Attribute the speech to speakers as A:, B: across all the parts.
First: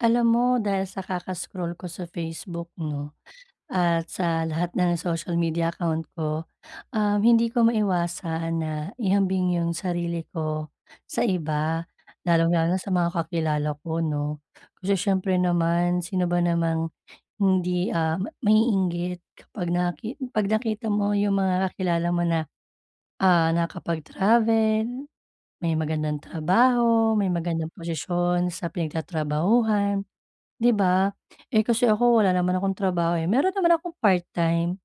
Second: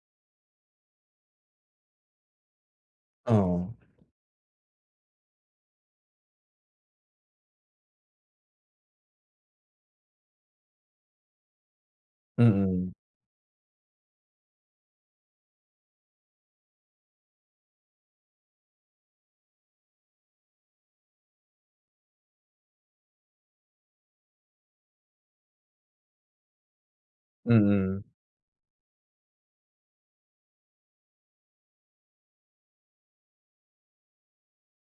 A: Alam mo, dahil sa kaka-scroll ko sa Facebook 'no,
B: Oo.
A: at sa lahat ng social media account ko, um, hindi ko maiwasan na ihambing yung sarili ko sa iba, lalong-lalo na sa
B: Mm.
A: mga kakilala ko 'no, kasi siyempre naman, sino ba namang hindi, ah, ma maiinggit kapag nakit 'pag nakita mo yung mga kakilala mo na, ah, nakakapag-travel, may magandang trabaho, may magandang
B: Mm.
A: posisyon sa pinagtatrabahuhan, di ba? Eh, kasi ako, wala naman akong trabaho eh, meron naman akong part time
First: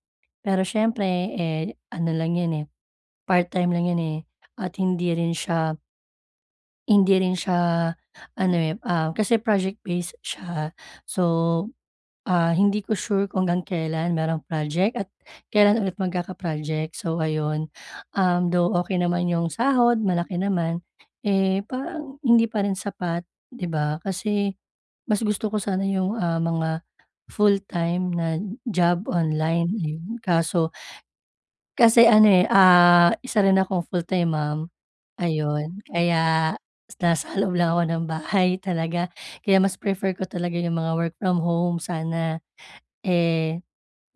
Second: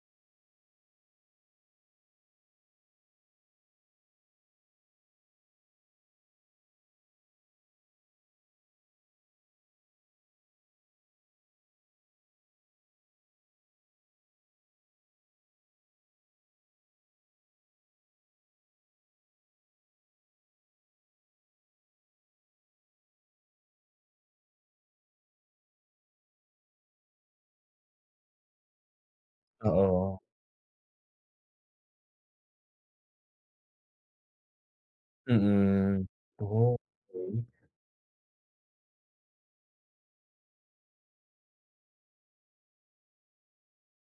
A: pero siyempre, eh, ano lang yun eh, part time lang yun, eh, at hindi rin siya hindi rin siya ano eh, ah, kasi project-based siya. So, ah, hindi ko sure kung hanggang kelan merong project, at kelan ulit magkaka-project. So ayun, um, though okey naman yung sahod, malaki naman, eh, parang hindi pa rin sapat, di ba? Kasi mas gusto ko sana yung, ah, mga full time na job online. Hmm,
B: Oo.
A: kaso kasi ano, eh, ah, isa rin akong full-time mom, ayon.
B: Mm.
A: Kaya,
B: Oh,
A: nasa
B: okey.
A: loob lang ako ng bahay talaga, kaya mas prefer ko talaga yung mga work from home sana. Eh,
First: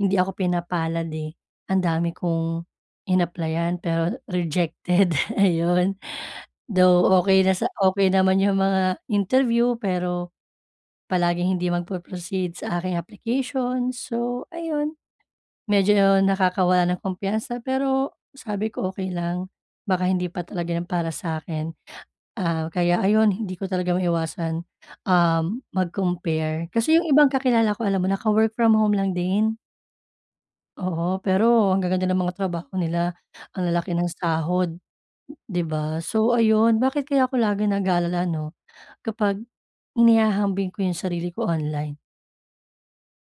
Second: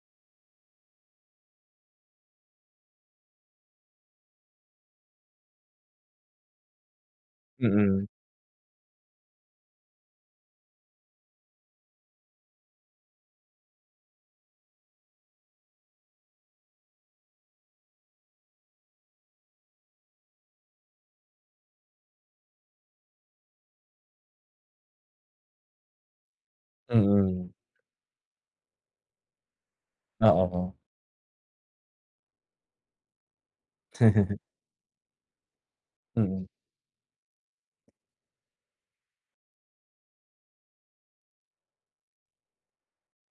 A: hindi ako pinapalad eh. Ang dami kong inapplyan pero rejected, ayon. Though okey na sa
B: Mm.
A: okey naman yung mga interview, pero palaging hindi magpo-proceed sa aking application, so ayun, medyo nakakawala ng kumpiyansa, pero sabi ko okey lang baka hindi pa talaga 'yan para sa akin. Ah, kaya ayon, hindi ko talaga maiwasan, um, mag-compare kasi yung ibang
B: Mm.
A: kakilala ko, alam mo naka-work from home lang din.
B: Oo, 'no.
A: Oo, pero ang gaganda ng mga trabaho nila, ang lalaki ng sahod, di ba? So
B: Mm.
A: ayun, bakit kaya ako nag-alala ano, kapag inihahambing ko yung sarili ko online?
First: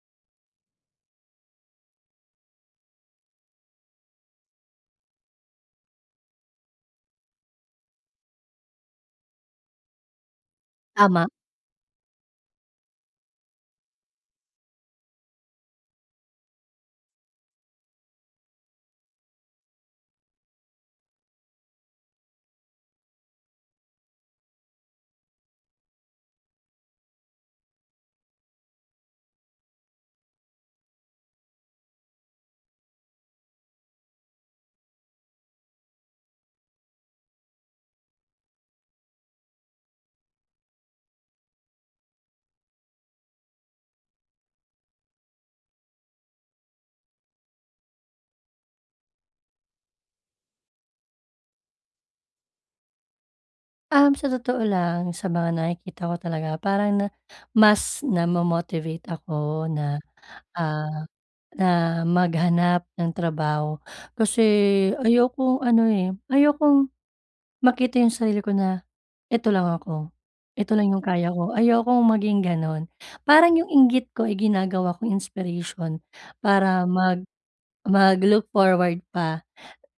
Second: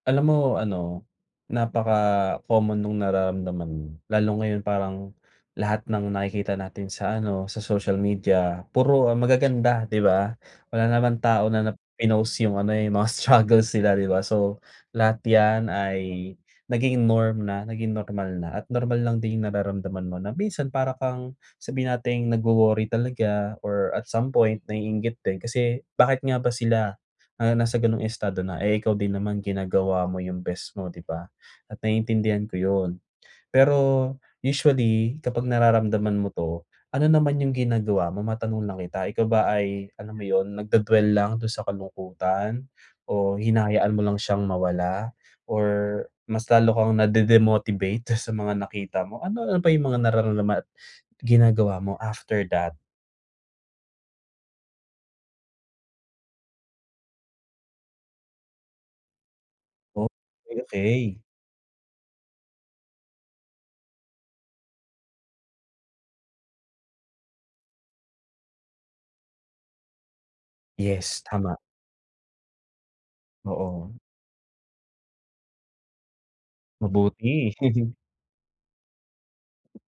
B: Alam mo ano, napaka-common nung nararamdaman mo. Lalo ngayon parang lahat ng nakikita natin sa ano, sa social media, puro magaganda, di ba? Wala naman
A: Tama.
B: tao na na pinost yung ano, eh, mga struggles nila, di ba? So lahat 'yan ay nagiging norm na naging normal na at normal lang din yung nararamdaman mo na minsan para kang sabihin nating nag-worry talaga, or at some point naiinggit din kasi bakit nga ba sila na nasa gano'ng estado na, eh, ikaw din naman ginagawa mo yung best mo, di ba? At naiintindihan ko yun. Pero usually, kapag nararamdaman mo 'to, ano naman yung ginagawa mo? Matanong lang kita, ikaw ba ay alam mo yun, nagdwe-dwell lang dun sa kalungkutan o hinahayaan mo lang siyang mawala? Or mas lalo kang nade-demotivate dun sa mga nakita mo? Ano ano pa yung mga nararamdaman at ginagawa mo after that?
A: Um, sa totoo lang, sa mga nakikita ko talaga parang na mas namo-motivate ako na,
B: Oh, 'kay,
A: ah,
B: okey.
A: na maghanap ng trabaho. Kasi ayokong ano eh, ayokong makita yung sarili ko na "Eto lang ako, eto lang yung
B: Yes,
A: kaya ko",
B: tama.
A: ayokong maging ganun. Parang yung
B: Oo.
A: inggit ko ay ginagawa kong inspiration para mag
B: Mabuti.
A: mag look forward pa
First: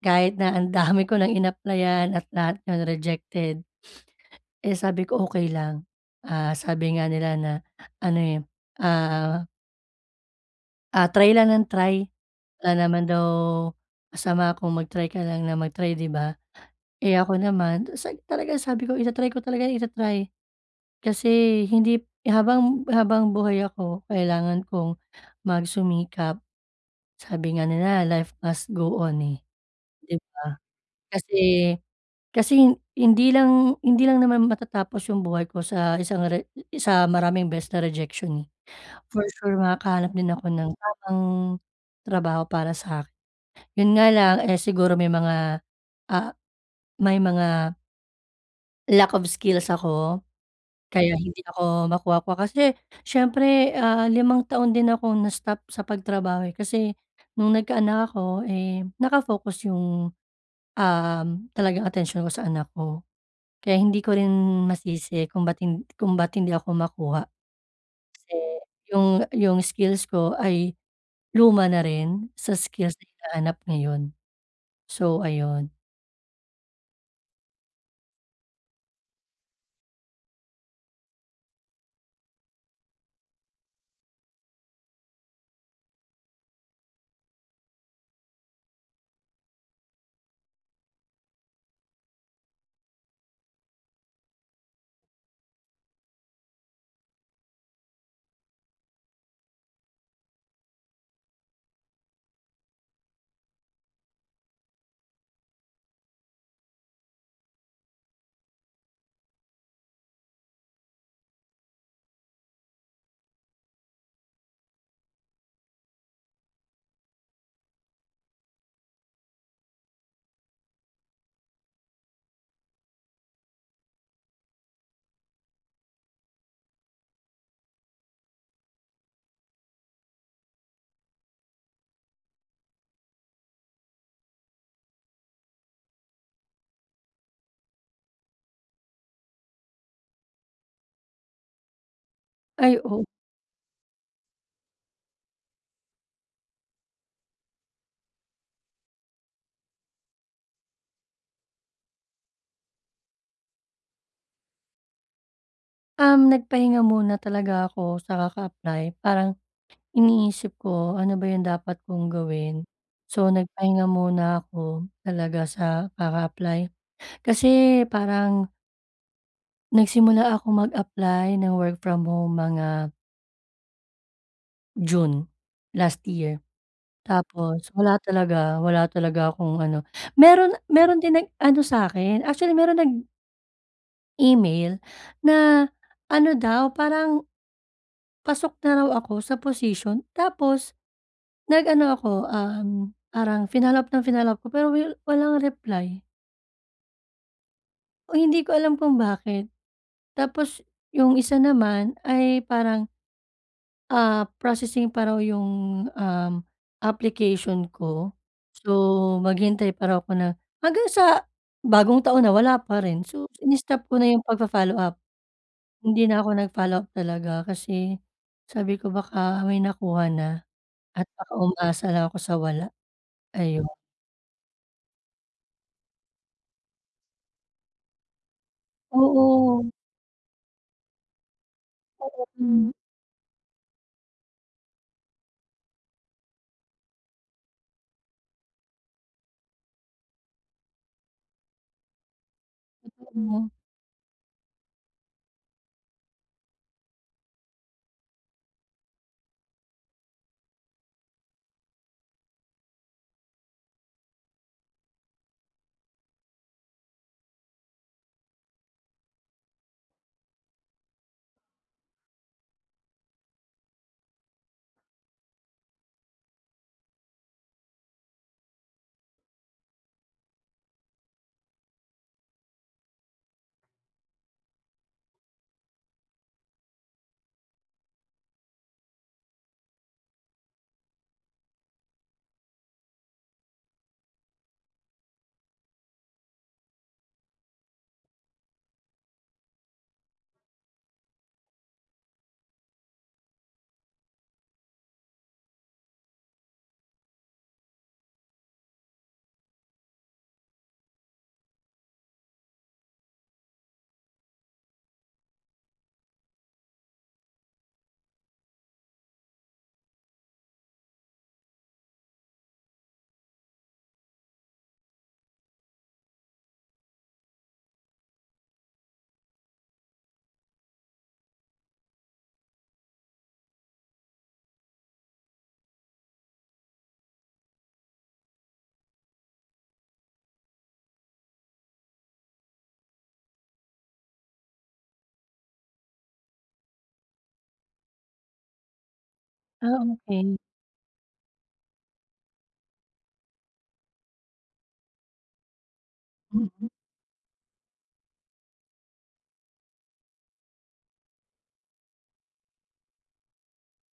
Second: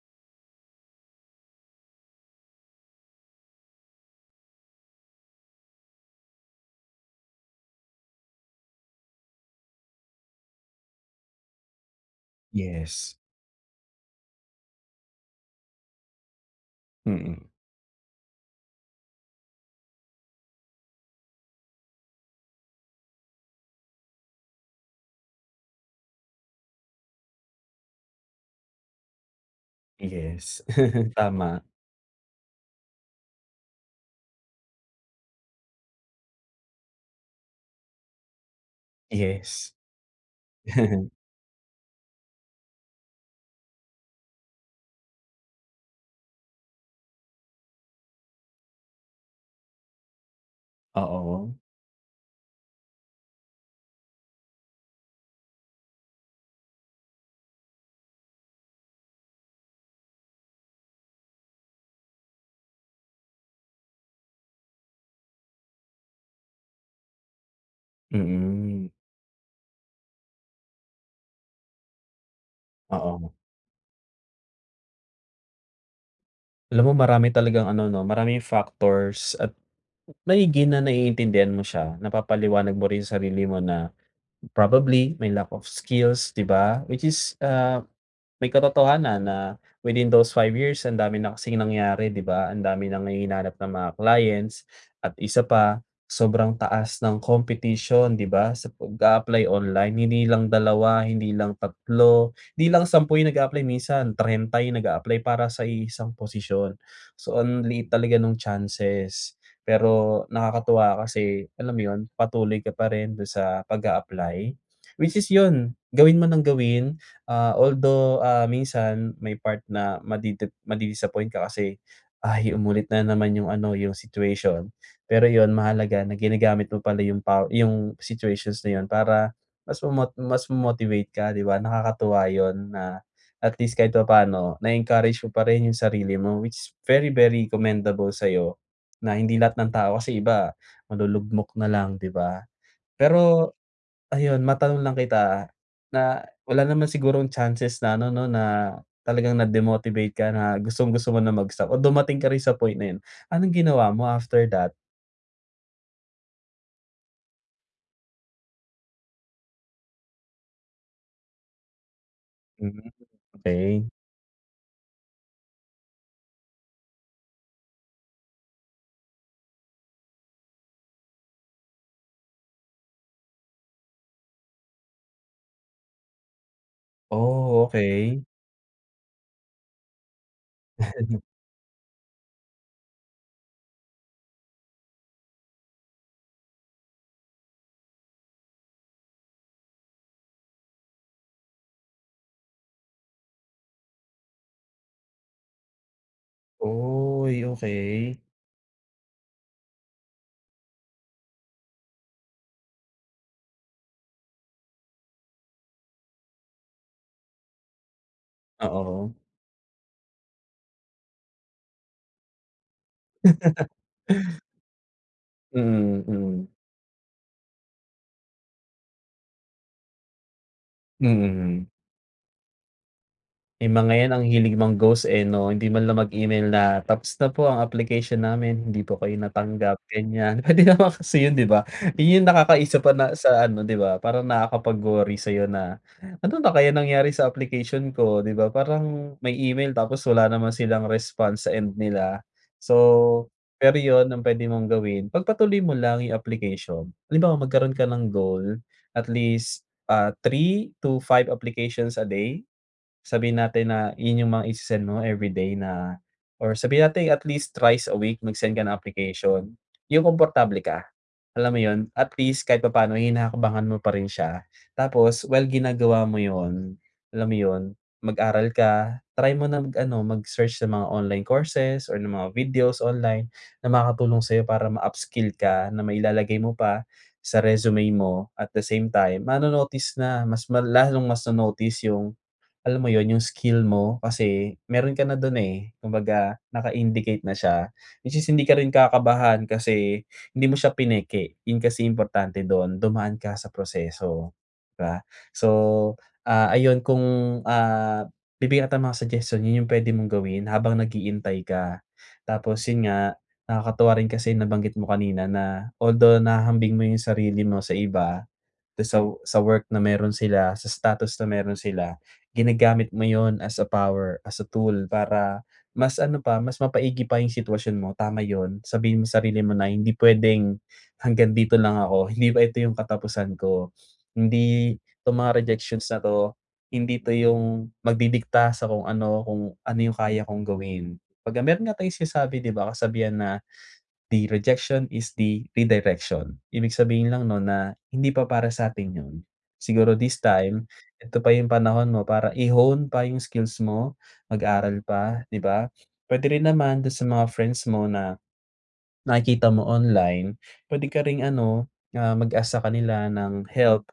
A: kahit na ang dami ko nang inapplyan at lahat yun rejected, eh, sabi ko, "Okey lang", ah, sabi nga nila na ano, eh, ah ah try lang, ng try, wala na naman
B: Yes.
A: daw masama kung mag-try ka lang ng mag-try, di ba? Eh, ako
B: Mm.
A: naman se talagang sabi ko ita-try ko talaga ita-try kasi hindi habang, habang buhay ako, kailangan kong magsumikap. Sabi nga nila, "Life must go on", eh, di ba?
B: Yes.
A: Kasi,
B: Tama.
A: kasi hindi lang hindi lang naman matatapos yung buhay ko sa isang re sa maraming beses na rejection, eh. For sure,
B: Yes.
A: makakahanap din ako ng tamang trabaho para sa'kin. Yun nga lang eh, siguro may mga, ah, may mga Lack of skills ako, kaya hindi
B: Oo.
A: ako makuha-kuha kasi siyempre, ah, limang taon din ako na-stop sa pagtrabaho, eh. Kasi nung nagkaanak ako, eh, naka-focus yung, uhm, talagang atensyon ko sa anak ko. Kaya hindi ko rin masisi kung ba't hin kung ba't hindi ako makuha. Kasi,
B: Mm.
A: yung yung skills ko ay luma na rin sa skills na
B: Oo.
A: hinahanap ngayon. So ayun.
B: Alam mo marami talagang ano 'no, maraming factors at maigi na naiintindihan mo siya. Napapaliwanag mo rin sa sarili mo na probably, may lack of skills, 'di ba? Which is, ah, may katotohanan na within those 5 years, ang dami na kasing nangyari, ‘di ba, ang dami nang hihinanap ng mga clients. At isa pa, sobrang taas ng competition, 'di ba, sa pag-a-apply online. Hindi lang 2, hindi lang 3, hindi lang 10 yung nag-a-apply. Minsan 30 yung nag-a-apply para sa iisang posisyon. So ang liit talaga nung chances, pero nakakatuwa kasi, alam mo yun, patuloy ka pa rin dun sa pag-a-apply. Which is yun, gawin mo nang gawin, ah, although, ah, minsan may part na madidip madi-disappoint ka kasi, ay umulit na naman yung ano, yung situation. Pero yun, mahalaga na ginagamit mo pala yung paw yung situations na yun para mas mamot mas mo-motivate ka, 'di ba? Nakakatuwa yun na at least kahit papaano, na-encourage mo pa rin yung sarili mo. Which very very commendable sa'yo na hindi lahat ng tao, kasi iba malulugmok nalang, 'di ba?
A: Ay o
B: Pero, ayun matanong lang kita na, wala naman sigurong chances na ano 'no, na talagang na-demotivate ka na gustong-gusto mo na mag-stop o dumating ka rin sa point na yun? Anong ginawa mo after that?
A: Um, nagpahinga muna talaga ako sa kaka-apply, parang, iniisip ko ano ba yung dapat kong gawin.
B: Mm
A: So,
B: okey.
A: nagpahinga muna ako, talaga sa kaka-apply kasi parang Nagsimula akong mag-apply ng work from home mga June, last year.
B: Oh
A: Tapos wala
B: okey.
A: talaga wala talaga akong ano, meron meron din nag-ano sa'kin, actually meron nag email na ano daw parang, pasok na raw ako sa posisyon tapos, nag ano ako, um, parang finollow up ng finollow up ko pero wil walang reply.
B: Oy
A: Oh,
B: okey.
A: hindi ko alam kung bakit. Tapos yung isa naman ay parang ah, processing pa raw 'yong, um, application ko, so
B: Oo.
A: maghintay pa raw ako na hanggang sa bagong taon na, wala pa rin. So ini-stop ko na 'yong pag-fo-follow up.
B: Mm
A: Hindi na ako
B: mm.
A: nag-follow up, talaga, kasi sabi ko baka may nakuha na at baka
B: Mm.
A: umaasa na ako sa wala. Ayon.
B: Eh, mga yan ang hilig mang-ghost eh, 'no. Hindi man lang mag email na tapos na po, ang application namin, hindi po kayo
A: Oo.
B: natanggap ganyan. Puwede naman kasi yun, 'di ba,
A: Oo,
B: yun
A: hmm.
B: nakakaisa pa na sa ano 'di ba, parang nakakapag-worry sa'yo na, ano na kaya nangyari sa application ko, di ba, parang may email tapos wala naman silang response sa end nila. So
A: Totoo.
B: pero yun, ang puwede mong gawin, pagpatuloy mo lang yung application. Halimbawa magkaroon ka ng goal at least ah, 3-5 applications a day. Sabihin natin na yun yung mga ise-send mo everyday na or sabihin natin at least thrice a week mag-send ka ng application, yung komportable ka alam mo, yon? At least kahit papaano hinahakbangan mo pa rin siya, tapos well, ginagawa mo yon, alam mo yon, mag-aral ka, try mo na mag-ano mag-search sa mga online courses or ng mga videos online, na makakatulong sa'yo para ma-upskill ka na mailalagay mo pa sa resume mo at the same time, mano-notice na mas mala lalong mas ma-notice yung, alam mo yun, yung skill mo kasi meron ka na dun eh, kumbaga naka-indicate na siya. At least hindi ka rin kakabahan kasi hindi mo siya pineke, yun kasi importante dun, dumaan ka sa proseso, 'di ba? So, ah, ayun kung ah, bibigyan kita ng mga suggestion, yun yung puwede mong gawin habang nag-iintay ka. Tapos yun nga, nakakatuwa rin kasi nabanggit mo kanina na although nahahambing mo yung sarili mo sa iba, tas sa sa work na meron sila, sa status na meron sila, ginagamit mo yun as a power, as a tool para mas ano pa, mas mapaigi pa yung sitwasyon mo. Tama yun, sabihin mo sarili mo na hindi puwedeng hanggang dito lang ako, hindi pa ito yung katapusan ko, hindi 'tong mga rejections na to, hindi ito yung magdidikta sa kung ano, kung ano yung kaya kong gawin. Pagka meron nga tayong sinasabi di ba, kasabihan na, "The rejection is the redirection," ibig sabihin lang nun na hindi pa para sa'tin yun.
A: Ah,
B: Siguro this
A: okey.
B: time, eto pa yung panahon mo para i-hone pa yung skills mo, mag-aral pa, 'di ba? Puwede rin
A: Mm.
B: naman dun sa mga friends mo na, nakikita mo online, puwede ka ring ano ah, mag-ask sa kanila ng help,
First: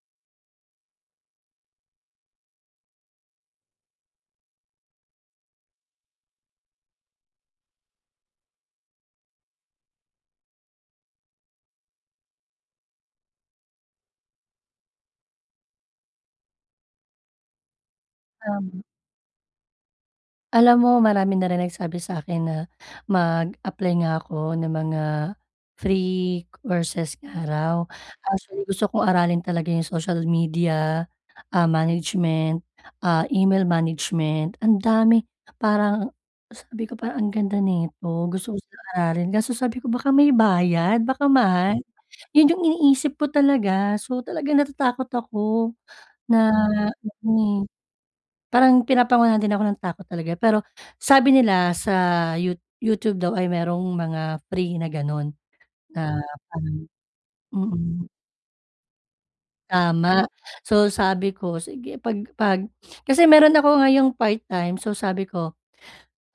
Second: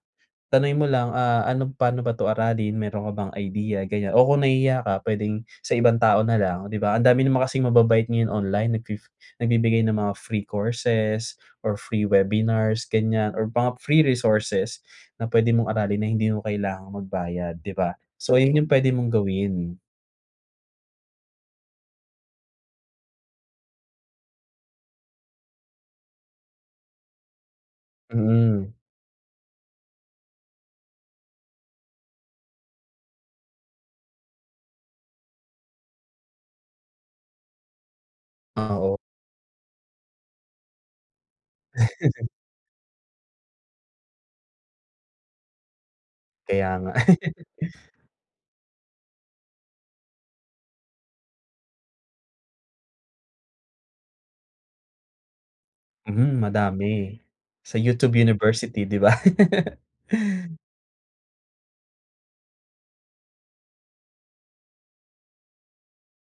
B: tanungin mo lang ah, ano paano ba 'to aralin, meron ka bang idea ganyan o kung nahihiya ka puwedeng sa ibang tao na lang di ba, ang dami naman kasing mababait ngayon online nag fi nagbibigay ng mga free courses or free webinars ganyan or mga free resources na puwede mong aralin na hindi mo kailangang magbayad, di ba? So yun, yun
A: Tama.
B: puwede mong gawin.
A: Alam mo marami na rin nagsabi sa'kin na mag-apply nga ako ng mga free courses nga raw. Actually,
B: Mm.
A: gusto kong aralin talaga yung social media, ah, management, ah, email management. Ang dami, parang sabi ko, "Parang ang ganda neto, gusto-gusto
B: Ah,
A: kong
B: oo.
A: aralin", kaso sabi ko, "Baka may bayad, baka mahal", yun yung iniisip ko talaga. So talagang natatakot ako na
B: Kaya nga.
A: mm. Parang pinapangunahan din ako ng takot talaga. Pero sabi nila sa You YouTube daw ay merong mga free na ganun na
B: Mhm,
A: parang
B: madami sa
A: mm.
B: YouTube University di ba?
A: Tama. So sabi ko, sige pag pag kasi meron ako ngayong part-time. So, sabi ko,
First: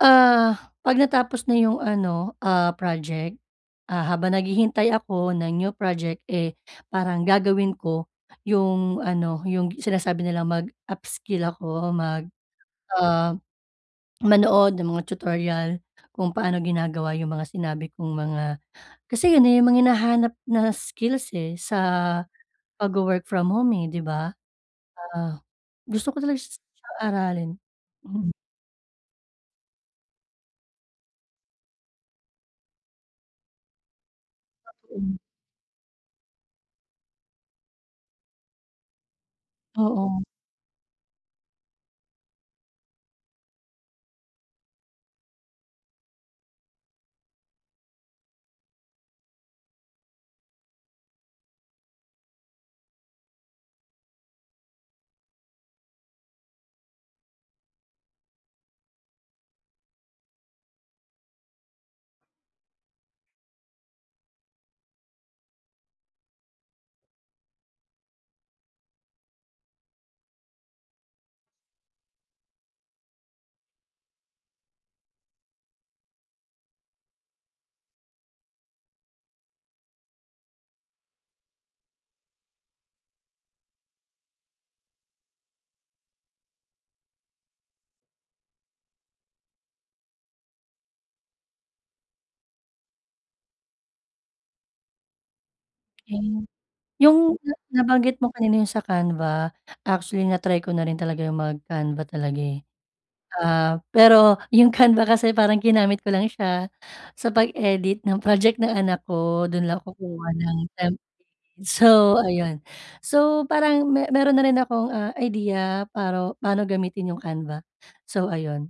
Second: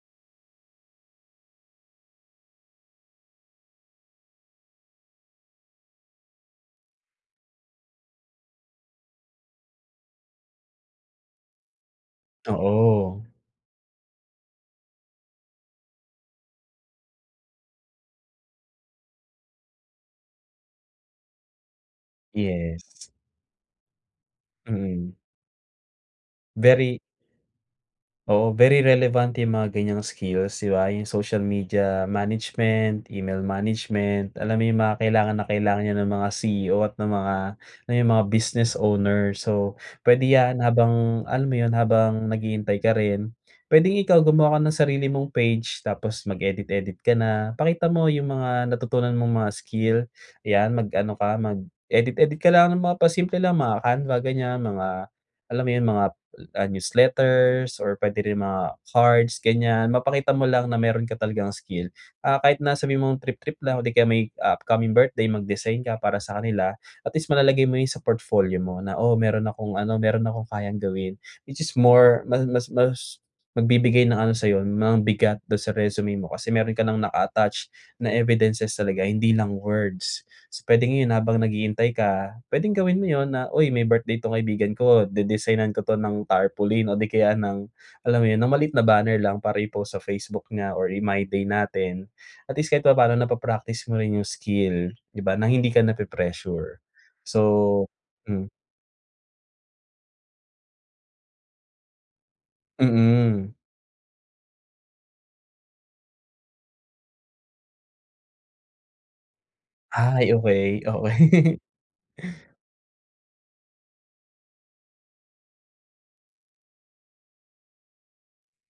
A: ah, pag natapos na 'yong ano, ah, project, ah, habang naghihintay ako ng new project, eh, parang gagawin ko 'yong ano 'yong sinasabi nilang mag-upskill ako. Mag
B: Oo.
A: ah, manood ng mga tutorial kung paano ginagawa yung mga sinabi kong mga kasi yun na yung mga hinahanap na skills, eh, sa
B: Yes.
A: pagwo-work from home, eh, di ba?
B: Mm.
A: Ah, gusto ko talaga siyang
B: Very
A: aralin mm.
B: oo, very relevant yang mga ganyang skills di ba, yung social media management, email management. Alam mo yung mga
A: [unintelligible]
B: kailangan na kailangan niyan ng mga CEO at ng mga, yung mga business owner. So puwede
A: Oo.
B: yan habang alam mo yun habang naghihintay ka rin pwedeng ikaw gumawa ka ng sarili mong page tapos mag-edit-edit ka na. Ipakita mo yung mga natutunan mong mga skill, yan mag-ano ka mag-edit-edit ka lang ng mga pa-simple lang mga Canva ganyan, mga alam mo yun, mga ah, newsletters or pwede rin mga cards ganyan, mapakita mo lang na meron ka talagang skill. Ah ,kahit na sabihin mong trip-trip lang o di kaya may upcoming birthday mag-design ka para sa kanila, at least malalagay mo yun sa portfolio mo na, o meron akong ano, meron akong kayang gawin, which is more ma mas mas magbibigay ng ano sa'yo ng bigat dun sa resume mo, kasi meron ka nang naka-attach na evidences talaga hindi lang words. So, pwedeng habang naghihintay ka, pwedeng gawin mo yun na, "Uy may birthday tong kaibigan ko de-designan ko 'to ng tarpaulin", o di kaya ng alam mo yun ng maliit na banner lang para i-post sa Facebook niya or i-my day natin, at least kahit papaano napa-practice mo rin yung skill di ba, na hindi ka
A: [unintelligible]
B: napi-pressure.
A: Yung na
B: So,
A: nabanggit mo
B: hmm
A: kanina yung sa Canva actually na-try ko na rin talaga yung mag-Canva talaga, eh.
B: Mm.
A: Ah, pero yung Canva kasi parang ginamit ko lang siya sa pag-edit ng project ng anak ko dun lang kukuha
B: Ay,
A: ng
B: okey,
A: temp
B: okey.
A: so ayun. So, parang me meron na rin akong, ah, idea paro paano gamitin yung canva, so ayun.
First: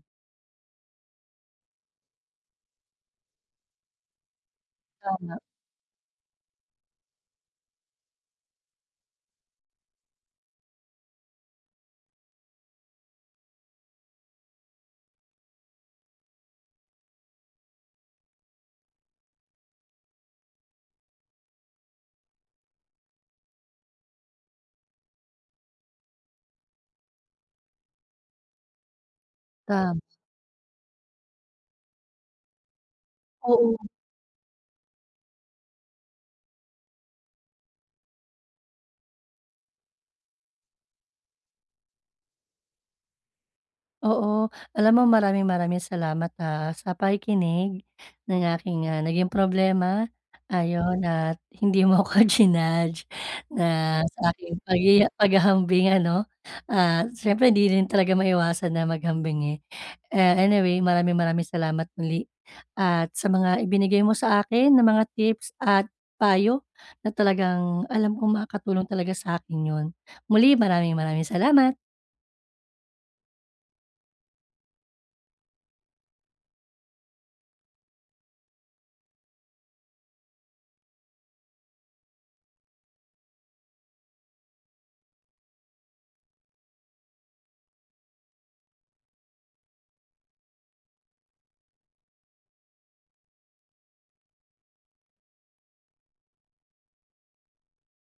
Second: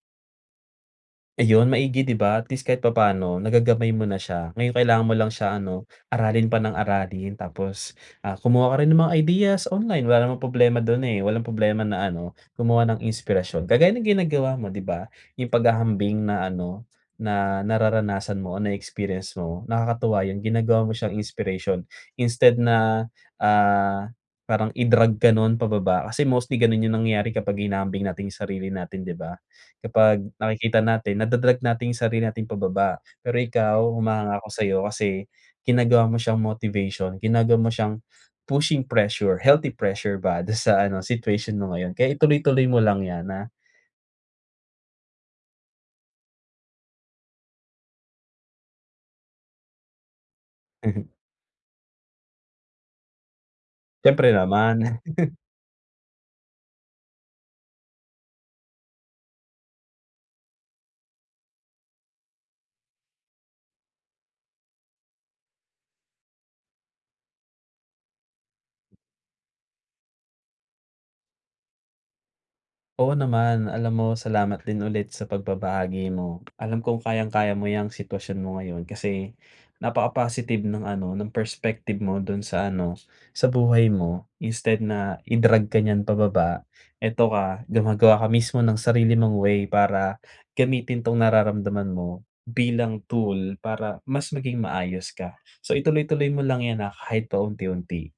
B: Ayun, maigi, 'di ba? At least kahit papaano, nagagamay mo na siya. Ngayon, kailangan mo lang
A: Tama.
B: siya ano, aralin pa nang aralin. Tapos, ah, kumuha ka rin ng mga ideas online. Wala namang problema dun, eh, walang problema na ano, gumawa ng inspirasyon. Kagaya ng ginagawa mo, 'di ba, yung paghahambing na ano, na nararanasan mo o na-experience mo, nakakatuwa yung ginagawa mo siyang inspiration instead na, ah, parang i-drag ka no’n pababa. Kasi mostly ganun yung nangyayari kapag hinahambing natin yung sarili natin, 'di ba?
A: Tam.
B: Kapag nakikita natin, nada-drag natin yung sarili natin pababa. Pero
A: Oo.
B: ikaw, humahanga ako sa'yo, kasi ginagawa mo siyang motivation, ginagawa mo siyang pushing pressure, healthy pressure ba, dun sa ano, situation mo ngayon kaya ituloy-tuloy mo lang 'yan na
A: Oo. Alam mo, maraming maraming salamat ah sa pakikinig, ng aking, ah, naging problema. Ayon, at hindi mo ako jinudge na,
B: Siyempre,
A: saking
B: naman.
A: pagyaya paghahambing, ano. At siyempre 'di rin talaga maiwasan na maghambing, eh. Eh, anyway maraming maraming salamat muli, at sa mga ibinigay mo sa akin ng mga tips at payo, na talagang alam kong makakatulong talaga sa'kin yun. Muli, maraming maraming salamat.
B: Oo naman. Alam mo, salamat din ulit sa pagbabahagi mo. Alam kong kayang-kaya mo ‘yang sitwasyon mo ngayon kasi, napaka-positive nung ano, ng perspective mo dun sa ano, sa buhay mo. Instead na i-drag ka niyan pababa, ito ka, gumagawa ka mismo ng sarili mong way para gamitin 'tong nararamdaman mo, bilang tool para mas maging maayos ka. So ituloy-tuloy mo lang 'yan, ah, kahit pa unti-unti.